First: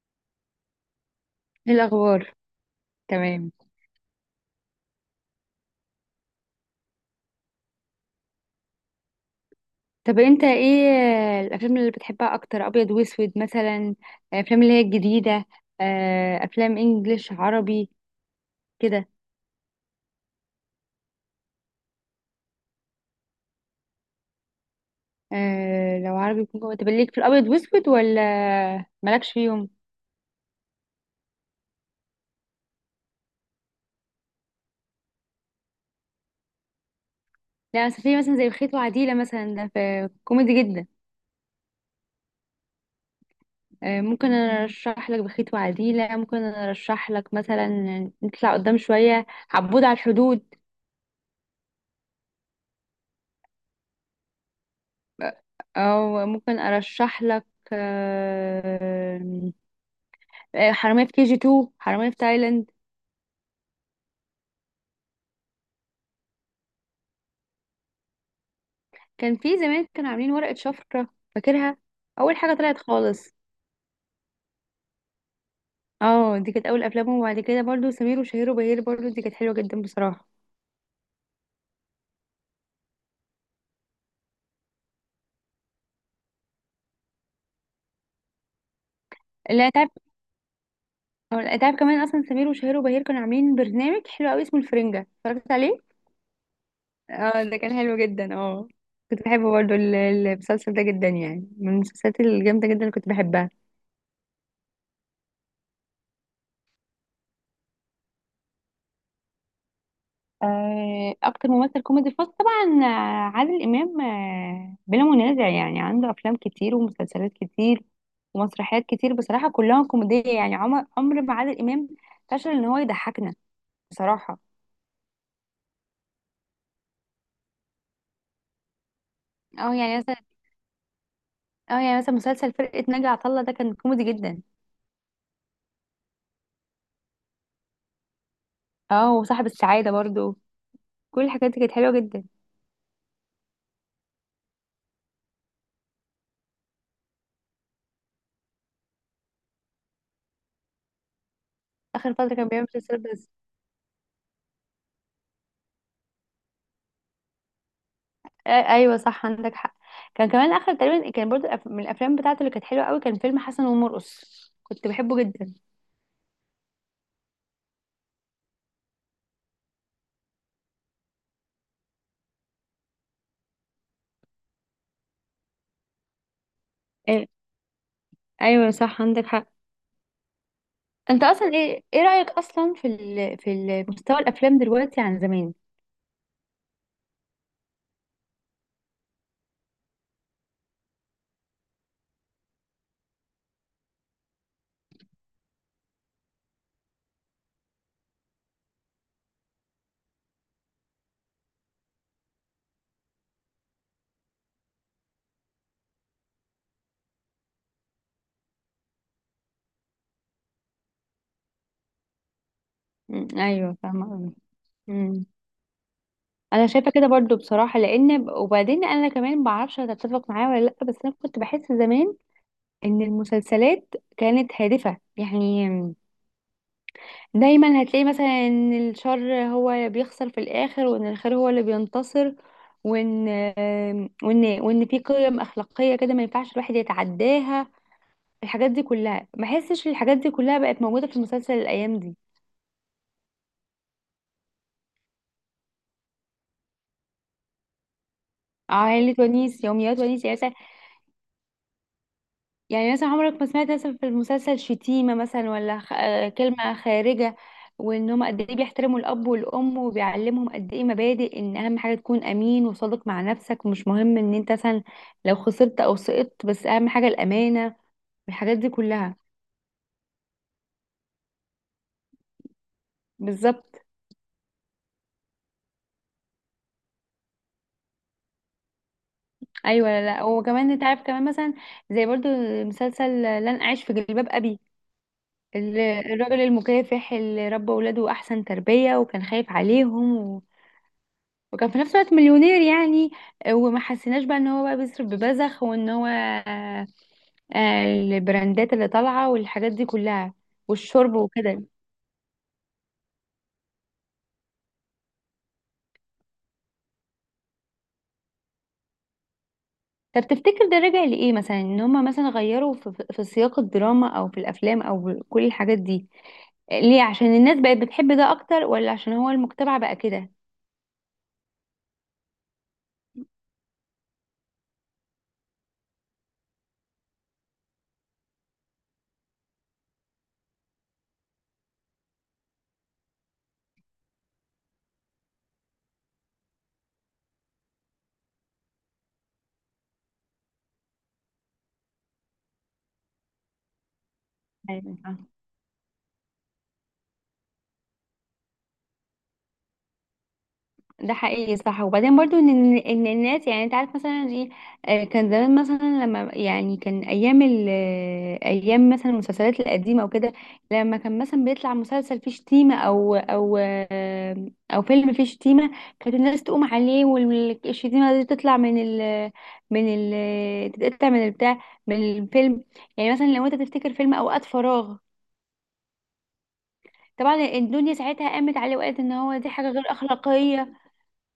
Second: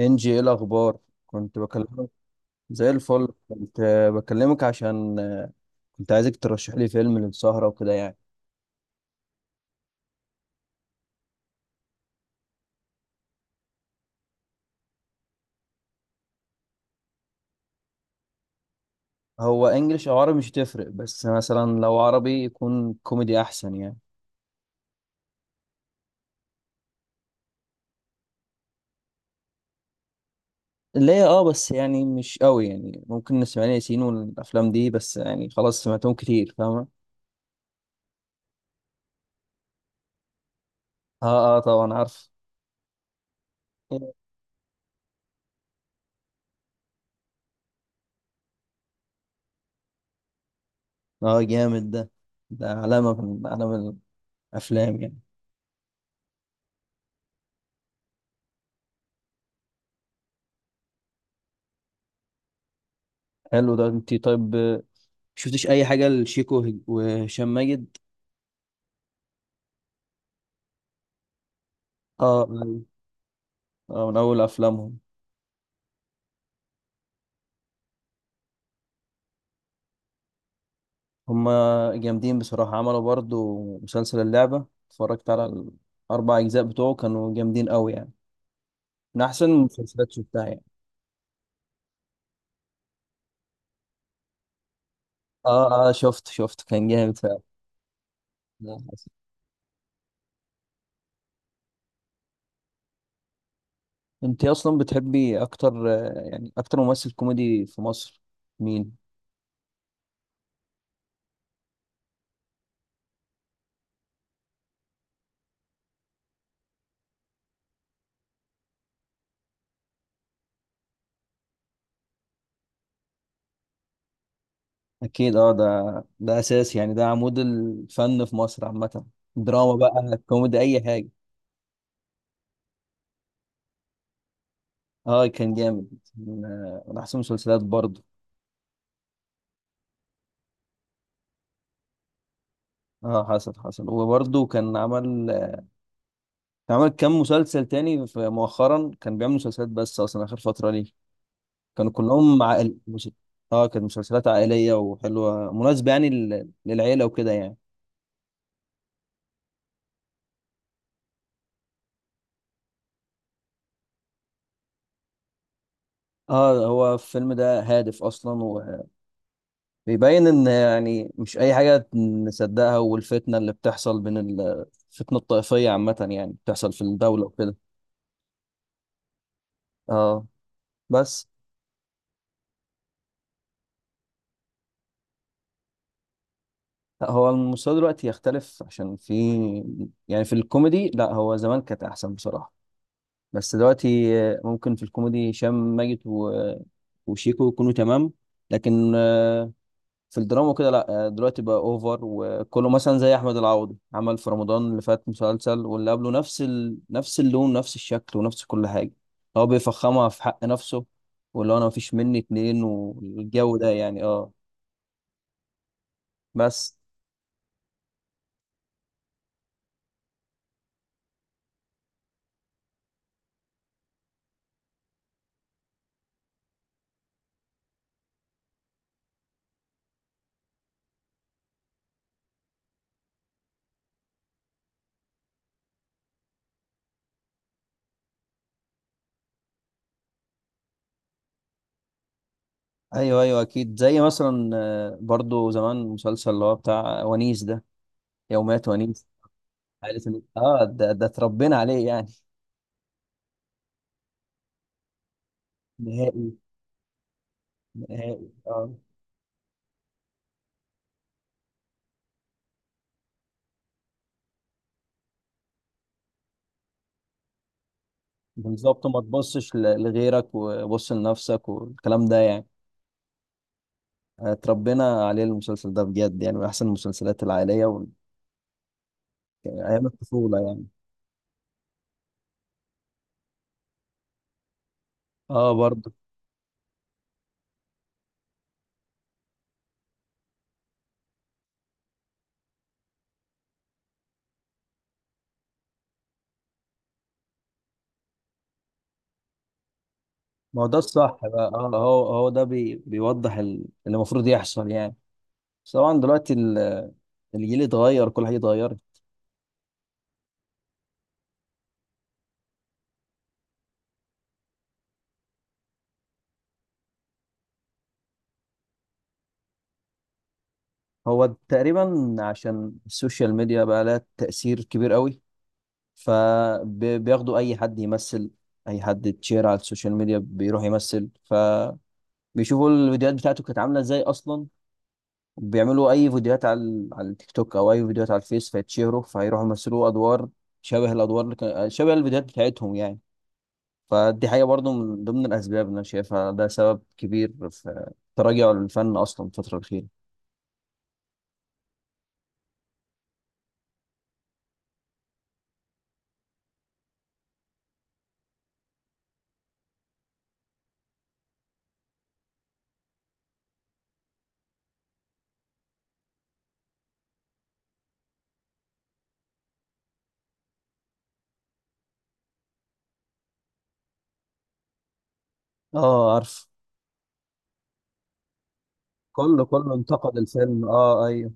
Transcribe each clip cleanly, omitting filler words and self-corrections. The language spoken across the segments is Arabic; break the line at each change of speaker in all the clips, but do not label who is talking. انجي، ايه الاخبار؟ كنت
ايه
بكلمك.
الاخبار.
زي الفل.
تمام.
كنت بكلمك عشان كنت عايزك ترشح لي فيلم للسهرة وكده يعني.
طب انت ايه الافلام اللي بتحبها اكتر، ابيض واسود مثلا؟ افلام اللي هي الجديده. افلام انجليش عربي كده.
هو انجليش او عربي مش تفرق، بس مثلا لو عربي يكون كوميدي احسن يعني.
لو عربي يكون جوه. طب ليك في الابيض واسود ولا مالكش فيهم؟
اللي هي اه، بس يعني مش قوي يعني، ممكن نسمع لي ياسين والافلام دي، بس يعني خلاص سمعتهم كتير، فاهمة.
لا بس في مثلا زي بخيت وعديله، مثلا ده في كوميدي جدا.
اه، اه، طبعا عارف.
ممكن انا ارشح لك بخيت وعديله. ممكن انا ارشح لك مثلا نطلع قدام شويه، عبود على الحدود.
اه، جامد ده علامة من علامة الافلام يعني.
آه، او ممكن ارشح لك آه، حرامية في كي جي 2، حرامية في تايلاند.
حلو ده. انت طيب؟ شفتش اي حاجة لشيكو وهشام ماجد؟
كان في زمان كانوا عاملين ورقة شفرة، فاكرها. أول
اه.
حاجة طلعت خالص.
من أول أفلامهم.
اه، دي كانت أول أفلامهم. وبعد كده برضو سمير وشهير وبهير، برضو دي كانت حلوة جدا بصراحة.
هما جامدين بصراحة، عملوا برضو مسلسل اللعبة، اتفرجت على الأربع أجزاء بتوعه، كانوا جامدين أوي يعني، من أحسن
لا تعب.
المسلسلات شفتها يعني.
لا تعب كمان. أصلا سمير وشهير وبهير كانوا عاملين برنامج حلو أوي اسمه الفرنجة، اتفرجت
آه
عليه.
آه، شفت، كان جامد فعلا.
اه، ده كان حلو جدا اه.
لا، حسن.
كنت بحبه برضو، المسلسل ده جدا يعني، من المسلسلات الجامدة جدا اللي كنت بحبها.
أنت أصلا بتحبي أكتر يعني أكتر ممثل كوميدي في مصر مين؟
اكتر ممثل كوميدي فاز طبعا عادل امام بلا منازع يعني. عنده افلام كتير ومسلسلات كتير ومسرحيات كتير بصراحه، كلها كوميديه. يعني عمر ما عادل امام فشل ان هو يضحكنا بصراحه.
أكيد، أه، ده أساس يعني، ده عمود الفن في مصر عامة، دراما
اه يعني
بقى،
مثلا
كوميدي، أي حاجة.
اه يعني مثلا مسلسل فرقه ناجي عطا الله ده كان كوميدي جدا.
أه كان جامد، من من أحسن المسلسلات برضه.
اه وصاحب السعاده برضو. كل الحاجات دي كانت حلوه جدا.
اه، حصل وبرضه كان عمل، عمل كام مسلسل تاني مؤخرا كان بيعمل مسلسلات بس، اصلا اخر فتره ليه كانوا
اخر فتره
كلهم
كان بيعمل
عائل
مسلسلات
مش...
بس.
اه كانت مسلسلات عائليه وحلوه، مناسبه يعني للعيله وكده يعني.
ايوه صح، عندك حق. كان كمان اخر تقريبا كان برضو، من الافلام بتاعته اللي كانت حلوه قوي، كان فيلم حسن ومرقص. كنت بحبه جدا.
اه، هو الفيلم ده هادف اصلا، وبيبين ان يعني مش اي حاجه نصدقها، والفتنه اللي بتحصل بين الفتنه الطائفيه عامه يعني بتحصل في الدوله وكده.
ايوه صح عندك حق.
اه،
انت
بس.
اصلا ايه ايه رايك اصلا في ال... في مستوى الافلام دلوقتي عن زمان؟
لا، هو المستوى دلوقتي يختلف، عشان في يعني في الكوميدي لا، هو زمان كانت احسن بصراحه، بس دلوقتي ممكن في الكوميدي هشام ماجد وشيكو يكونوا تمام، لكن في الدراما كده لا، دلوقتي بقى اوفر، وكله مثلا زي احمد العوضي، عمل في رمضان اللي فات مسلسل واللي قبله نفس نفس اللون، نفس الشكل، ونفس كل حاجه، هو بيفخمها في حق نفسه، واللي هو انا مفيش مني اتنين والجو ده
ايوه،
يعني،
فاهمه
اه
قوي. مم. انا
بس.
شايفه كده برضو بصراحه، لان وبعدين انا كمان ما اعرفش هتتفق معايا ولا لا. بس انا كنت بحس زمان ان المسلسلات كانت هادفه يعني. دايما هتلاقي مثلا ان الشر هو بيخسر في الاخر، وان الخير هو اللي بينتصر. وان آم، وان وان في قيم اخلاقيه كده ما ينفعش الواحد يتعداها. الحاجات دي كلها ما احسش الحاجات دي كلها بقت موجوده في المسلسل الايام دي.
ايوه، ايوه اكيد، زي مثلا برضو زمان مسلسل اللي هو بتاع ونيس ده، يوميات ونيس،
عائلة ونيس، يوميات
عائلة ونيس.
ونيس يعني مثلا.
اه، ده اتربينا عليه يعني.
يعني مثلا عمرك ما سمعت مثلا في المسلسل شتيمه مثلا، ولا خ... آه،
نهائي،
كلمه خارجه. وان هم
نهائي،
قد ايه
اه.
بيحترموا الاب والام، وبيعلمهم قد ايه مبادئ ان اهم حاجه تكون امين وصادق مع نفسك، ومش مهم ان انت مثلا لو خسرت او سقطت، بس اهم حاجه الامانه، والحاجات دي
بالظبط، ما
كلها.
تبصش لغيرك وبص لنفسك، والكلام ده يعني
بالظبط.
اتربينا عليه المسلسل ده بجد، يعني من احسن المسلسلات العائليه يعني ايام
ايوه، لا، لا،
الطفوله يعني.
وكمان انت عارف كمان مثلا، زي برضو مسلسل لن اعيش في جلباب ابي.
اه، برضه.
الراجل المكافح اللي ربى ولاده احسن تربية، وكان خايف عليهم و... وكان في نفس الوقت مليونير يعني. وما حسيناش بقى ان هو بقى بيصرف ببذخ، وان هو البراندات اللي طالعة والحاجات دي كلها،
ما هو ده
والشرب
الصح بقى،
وكده.
اه، هو ده بيوضح اللي المفروض يحصل يعني. بس طبعا دلوقتي الجيل اتغير، كل حاجه اتغيرت.
طب تفتكر ده راجع لإيه مثلا؟ ان هما مثلا غيروا في سياق الدراما او في الافلام او كل الحاجات دي ليه؟ عشان الناس بقت بتحب ده اكتر، ولا عشان هو المجتمع بقى كده؟
هو تقريبا عشان السوشيال ميديا بقى لها تاثير كبير قوي، فبياخدوا اي حد يمثل، اي حد تشير على السوشيال ميديا بيروح يمثل، فبيشوفوا الفيديوهات بتاعته كانت عامله ازاي اصلا، بيعملوا اي فيديوهات على على التيك توك او اي فيديوهات على الفيس، فيتشهروا فيروحوا يمثلوا ادوار شبه الادوار اللي كان شبه الفيديوهات بتاعتهم يعني. فدي حاجه برضو
أيوة.
من ضمن الاسباب اللي انا شايفها ده سبب كبير في تراجع الفن اصلا الفتره الاخيره.
ده حقيقي صح. وبعدين برضو ان إن الناس، يعني انت عارف مثلا ايه، كان زمان مثلا لما يعني كان ايام ال ايام مثلا المسلسلات القديمه وكده، لما كان مثلا بيطلع مسلسل فيه شتيمه او او فيلم فيه شتيمه، كانت الناس تقوم عليه، والشتيمه دي تطلع من ال تتقطع من البتاع، من الفيلم. يعني مثلا لو انت تفتكر فيلم اوقات فراغ،
اه، عارف.
طبعا الدنيا ساعتها قامت عليه وقالت ان هو
كله
دي حاجه
كله
غير
انتقد الفيلم،
اخلاقيه.
اه ايوه.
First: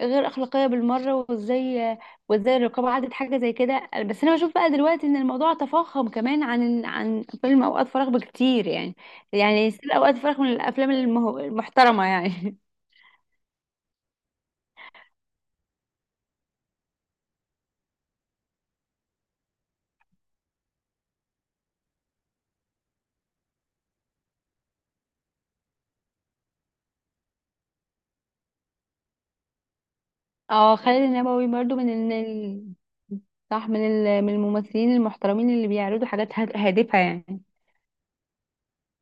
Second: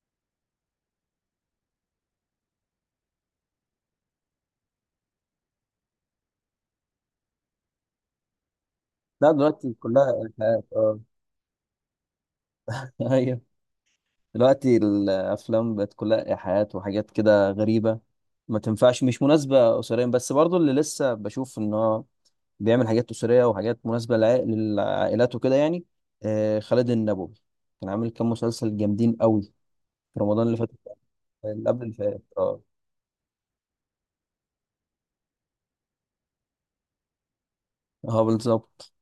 غير اخلاقيه بالمره. وازاي الرقابه عدت حاجه زي كده. بس انا بشوف بقى دلوقتي ان الموضوع تفاقم كمان عن فيلم اوقات فراغ بكتير يعني.
لا،
يعني
دلوقتي
يصير
كلها
اوقات فراغ من
إلحاد،
الافلام
اه.
المحترمه يعني.
ايوه. دلوقتي الافلام بقت كلها ايحاءات وحاجات كده غريبه، ما تنفعش، مش مناسبه اسريا، بس برضو اللي لسه بشوف ان هو بيعمل حاجات اسريه وحاجات مناسبه للعائلات وكده يعني، آه خالد النبوي، كان عامل كام مسلسل جامدين قوي في رمضان اللي فات،
اه، خالد النبوي
اللي
برضو
قبل
من
اللي
ال...
فات، اه.
صح، من ال... من الممثلين المحترمين اللي بيعرضوا حاجات هادفه يعني.
اه بالظبط.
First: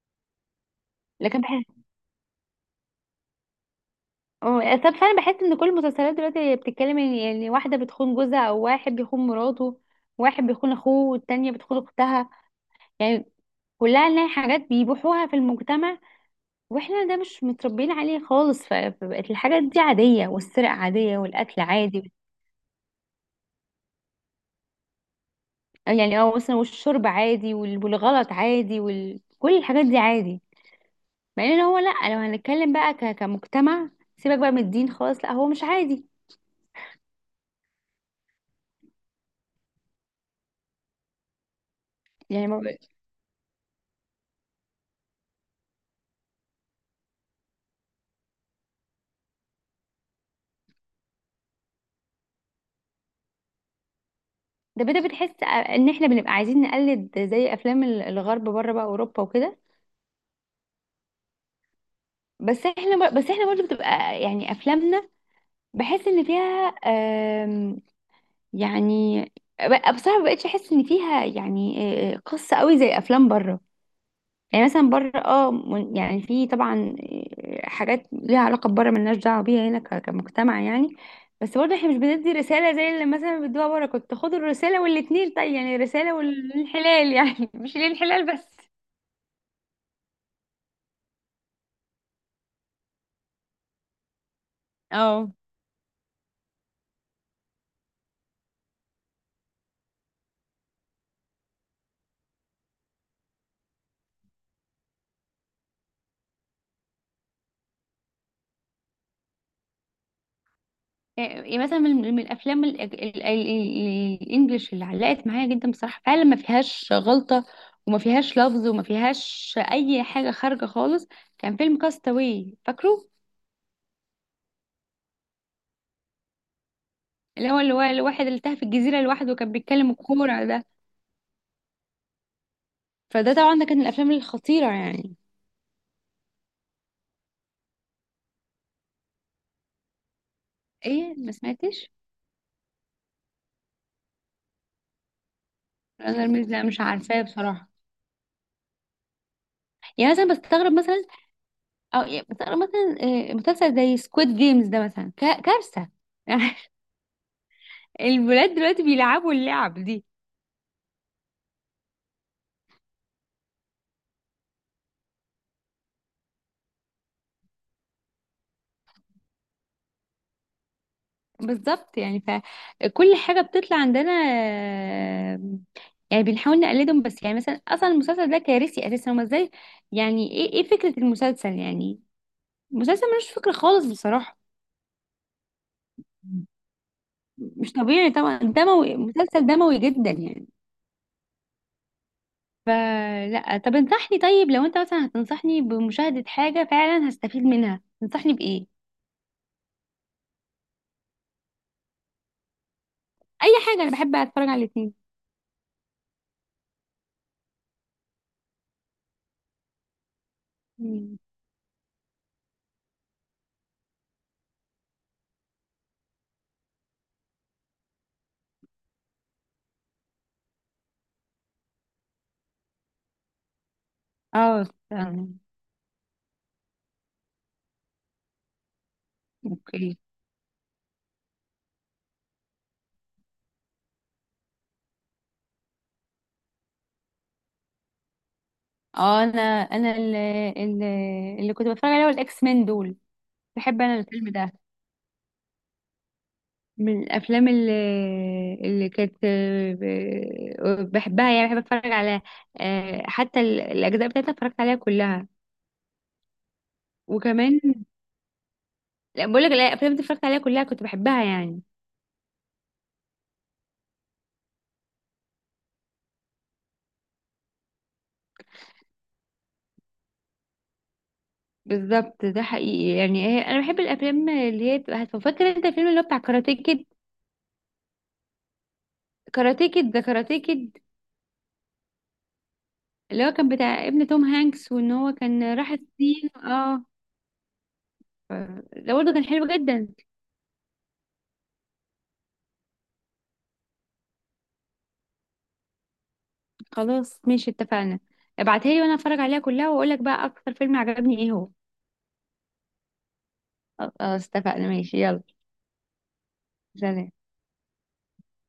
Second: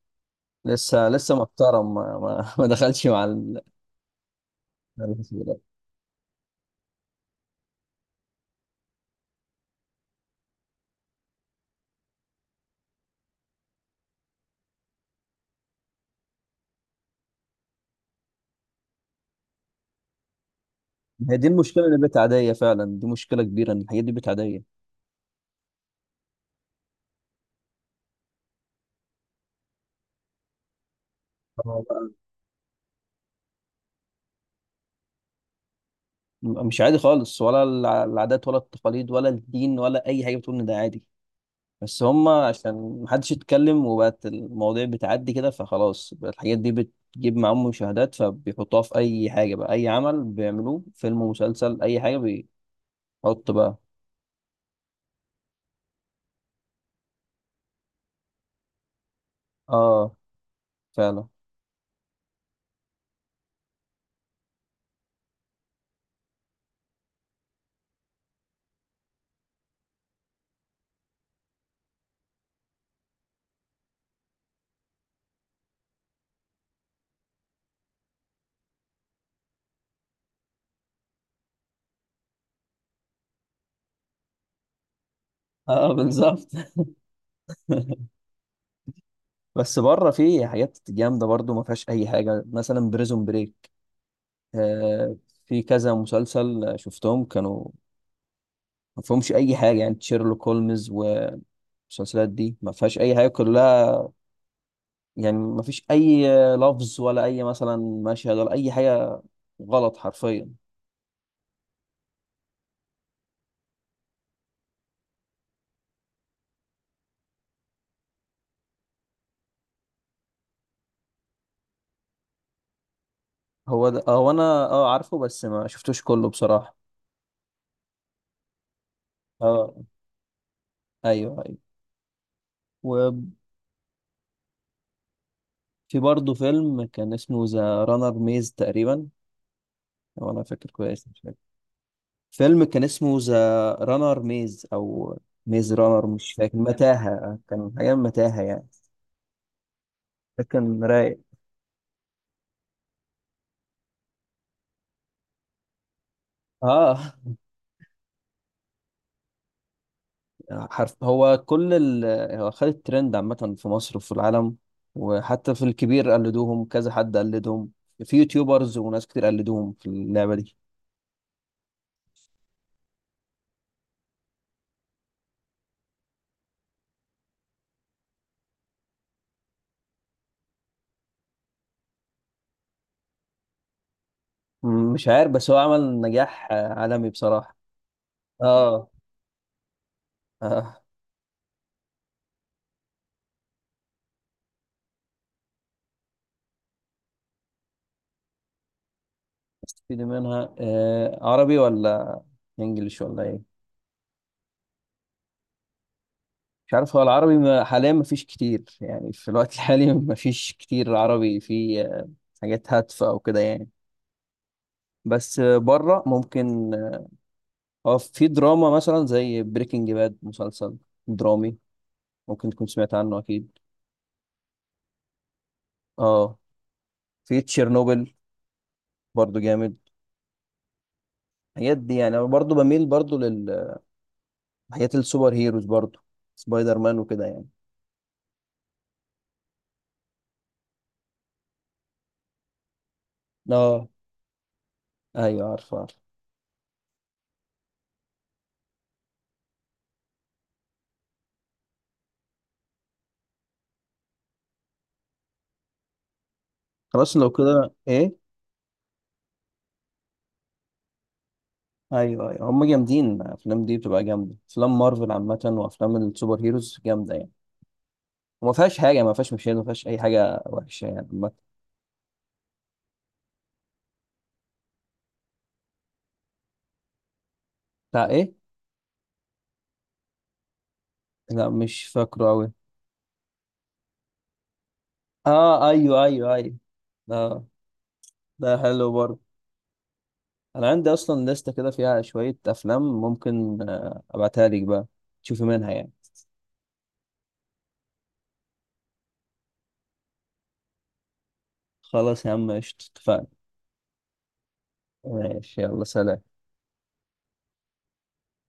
لسه لسه
لكن بحس،
محترم، ما, ما, ما دخلش مع
اه، طب
مع
فعلا
الناس
بحس ان كل
دلوقتي.
المسلسلات دلوقتي بتتكلم ان، يعني، واحده بتخون جوزها، او واحد بيخون مراته، واحد بيخون اخوه، والتانية بتخون اختها يعني. كلها نلاقي حاجات بيبيعوها في المجتمع، واحنا ده مش متربيين عليه خالص. فبقت الحاجات دي عادية، والسرقة عادية،
هي دي
والأكل
المشكله، اللي
عادي
بقت عاديه فعلا، دي مشكله كبيره ان الحاجات دي بقت عاديه.
يعني. اه مثلا، والشرب عادي والغلط عادي، وكل الحاجات دي عادي. مع ان هو لأ، لو هنتكلم بقى كمجتمع، سيبك بقى من الدين خالص، لأ هو مش عادي.
مش عادي خالص، ولا العادات ولا التقاليد ولا الدين ولا اي حاجه بتقول ان ده عادي، بس هم
يعني ما ب-
عشان محدش يتكلم وبقت المواضيع بتعدي كده فخلاص، بقت الحاجات دي بتجيب معاهم مشاهدات، فبيحطوها في اي حاجه بقى، اي عمل بيعملوه فيلم ومسلسل اي حاجه، بيحط بقى.
ده بتحس ان احنا بنبقى عايزين نقلد زي افلام الغرب بره، بقى اوروبا وكده.
اه، فعلا.
بس احنا برضه بتبقى يعني افلامنا، بحس ان فيها يعني. بصراحة ما بقتش احس ان فيها يعني قصة قوي زي افلام بره يعني. مثلا بره اه، يعني في طبعا حاجات ليها علاقة بره، ملناش دعوة بيها هنا كمجتمع يعني. بس برضه احنا مش بندي رسالة زي اللي مثلا بيدوها بره. كنت خدوا الرسالة والاتنين طيب يعني،
اه
الرسالة
بالظبط.
والانحلال يعني مش الانحلال بس.
بس بره في حاجات جامده برضو ما فيهاش اي حاجه، مثلا بريزون بريك، آه،
اه،
في كذا مسلسل شفتهم كانوا ما فيهمش اي حاجه، يعني شيرلوك هولمز، المسلسلات دي ما فيهاش اي حاجه كلها، يعني ما فيش اي لفظ ولا اي مثلا مشهد ولا اي حاجه غلط حرفيا.
إيه مثلا من الافلام الانجليش اللي علقت معايا جدا بصراحه؟ فعلا ما فيهاش غلطه، وما فيهاش لفظ، وما فيهاش اي حاجه خارجه خالص. كان فيلم كاستاوي، فاكره؟
هو ده، هو انا اه عارفه، بس ما شفتوش كله بصراحه.
اللي هو الواحد اللي تاه في الجزيره لوحده، وكان
اه،
بيتكلم الكوره ده.
ايوه ايوه. وفي
فده طبعا ده كان من الافلام الخطيره يعني.
برضه فيلم كان اسمه ذا رانر ميز تقريبا، لو انا فاكر كويس،
ايه؟
مش
ما
فاكر،
سمعتش.
فيلم كان اسمه ذا رانر ميز او ميز رانر،
انا
مش
الميز
فاكر،
لا مش عارفاه
متاهه،
بصراحه.
كان حاجه متاهه يعني.
يعني مثلا
ده
بستغرب
كان
مثلا،
رايق.
او يعني بستغرب مثلا مسلسل زي سكويد جيمز ده مثلا كارثه.
اه.
الولاد دلوقتي بيلعبوا اللعب دي.
حرف، هو كل هو خد الترند عامة في مصر وفي العالم، وحتى في الكبير قلدوهم، كذا حد قلدهم، في يوتيوبرز وناس كتير قلدوهم في اللعبة دي.
بالظبط. يعني فكل حاجة بتطلع عندنا آه، يعني بنحاول نقلدهم. بس يعني مثلا اصلا المسلسل ده كارثي اساسا، هما ازاي؟ يعني ايه ايه فكرة المسلسل يعني؟ المسلسل ملوش فكرة خالص بصراحة.
مش عارف، بس هو عمل نجاح عالمي بصراحة.
مش طبيعي طبعا،
اه.
دموي، مسلسل دموي جدا يعني.
اه،
فلا، طب انصحني طيب، لو انت مثلا هتنصحني بمشاهدة حاجة فعلا هستفيد منها، تنصحني بإيه؟
استفيد منها. آه. عربي ولا انجليش ولا
أي
ايه؟
حاجة، أنا بحب أتفرج على الاتنين.
مش عارف، هو العربي حاليا مفيش كتير يعني، في الوقت الحالي مفيش كتير
مم.
عربي في حاجات هادفة او كده يعني، بس بره ممكن. اه، في دراما مثلا زي بريكنج باد، مسلسل درامي، ممكن تكون سمعت عنه اكيد.
اه فعلا.
اه، في تشيرنوبل برضو جامد.
اوكي.
الحاجات دي يعني انا برضو بميل برضو للحاجات السوبر هيروز برضو، سبايدر مان وكده يعني.
اه، انا اللي كنت بتفرج عليه هو الاكس مان دول. بحب
اه،
انا الفيلم ده،
ايوه عارف عارف.
من الافلام اللي كانت بحبها يعني. بحب اتفرج على حتى الاجزاء بتاعتها اتفرجت عليها كلها.
خلاص، لو
وكمان،
كده ايه؟
لا بقول لك، الافلام اللي اتفرجت عليها كلها كنت بحبها يعني.
ايوه ايوه، هم جامدين الافلام دي، بتبقى جامده افلام مارفل عامه، وافلام السوبر هيروز جامده يعني، وما فيهاش حاجه، ما فيهاش مشاهد، ما فيهاش اي حاجه وحشه يعني عامة.
بالظبط، ده حقيقي يعني. هي انا بحب الافلام اللي هي بتبقى هادفة. فاكر انت الفيلم اللي هو بتاع كاراتيه كيد؟
بتاع ايه؟
كاراتيه كيد، ده كاراتيه كيد
لا، مش فاكره قوي.
اللي هو كان بتاع ابن توم هانكس، وان هو كان
اه
راح
ايوه
الصين.
ايوه ايوه،
اه.
اه.
ف-
ده حلو
ده برضه
برضه.
كان حلو جدا.
انا عندي اصلا لستة كده فيها شوية افلام، ممكن ابعتها لك بقى، تشوفي منها يعني.
خلاص، ماشي، اتفقنا. ابعتها لي وانا اتفرج عليها كلها، واقول لك بقى اكتر فيلم عجبني ايه هو.
خلاص يا عم قشطة، اتفقنا.
خلاص اتفقنا، ماشي، يلا
ماشي، يلا، سلام.
سلام.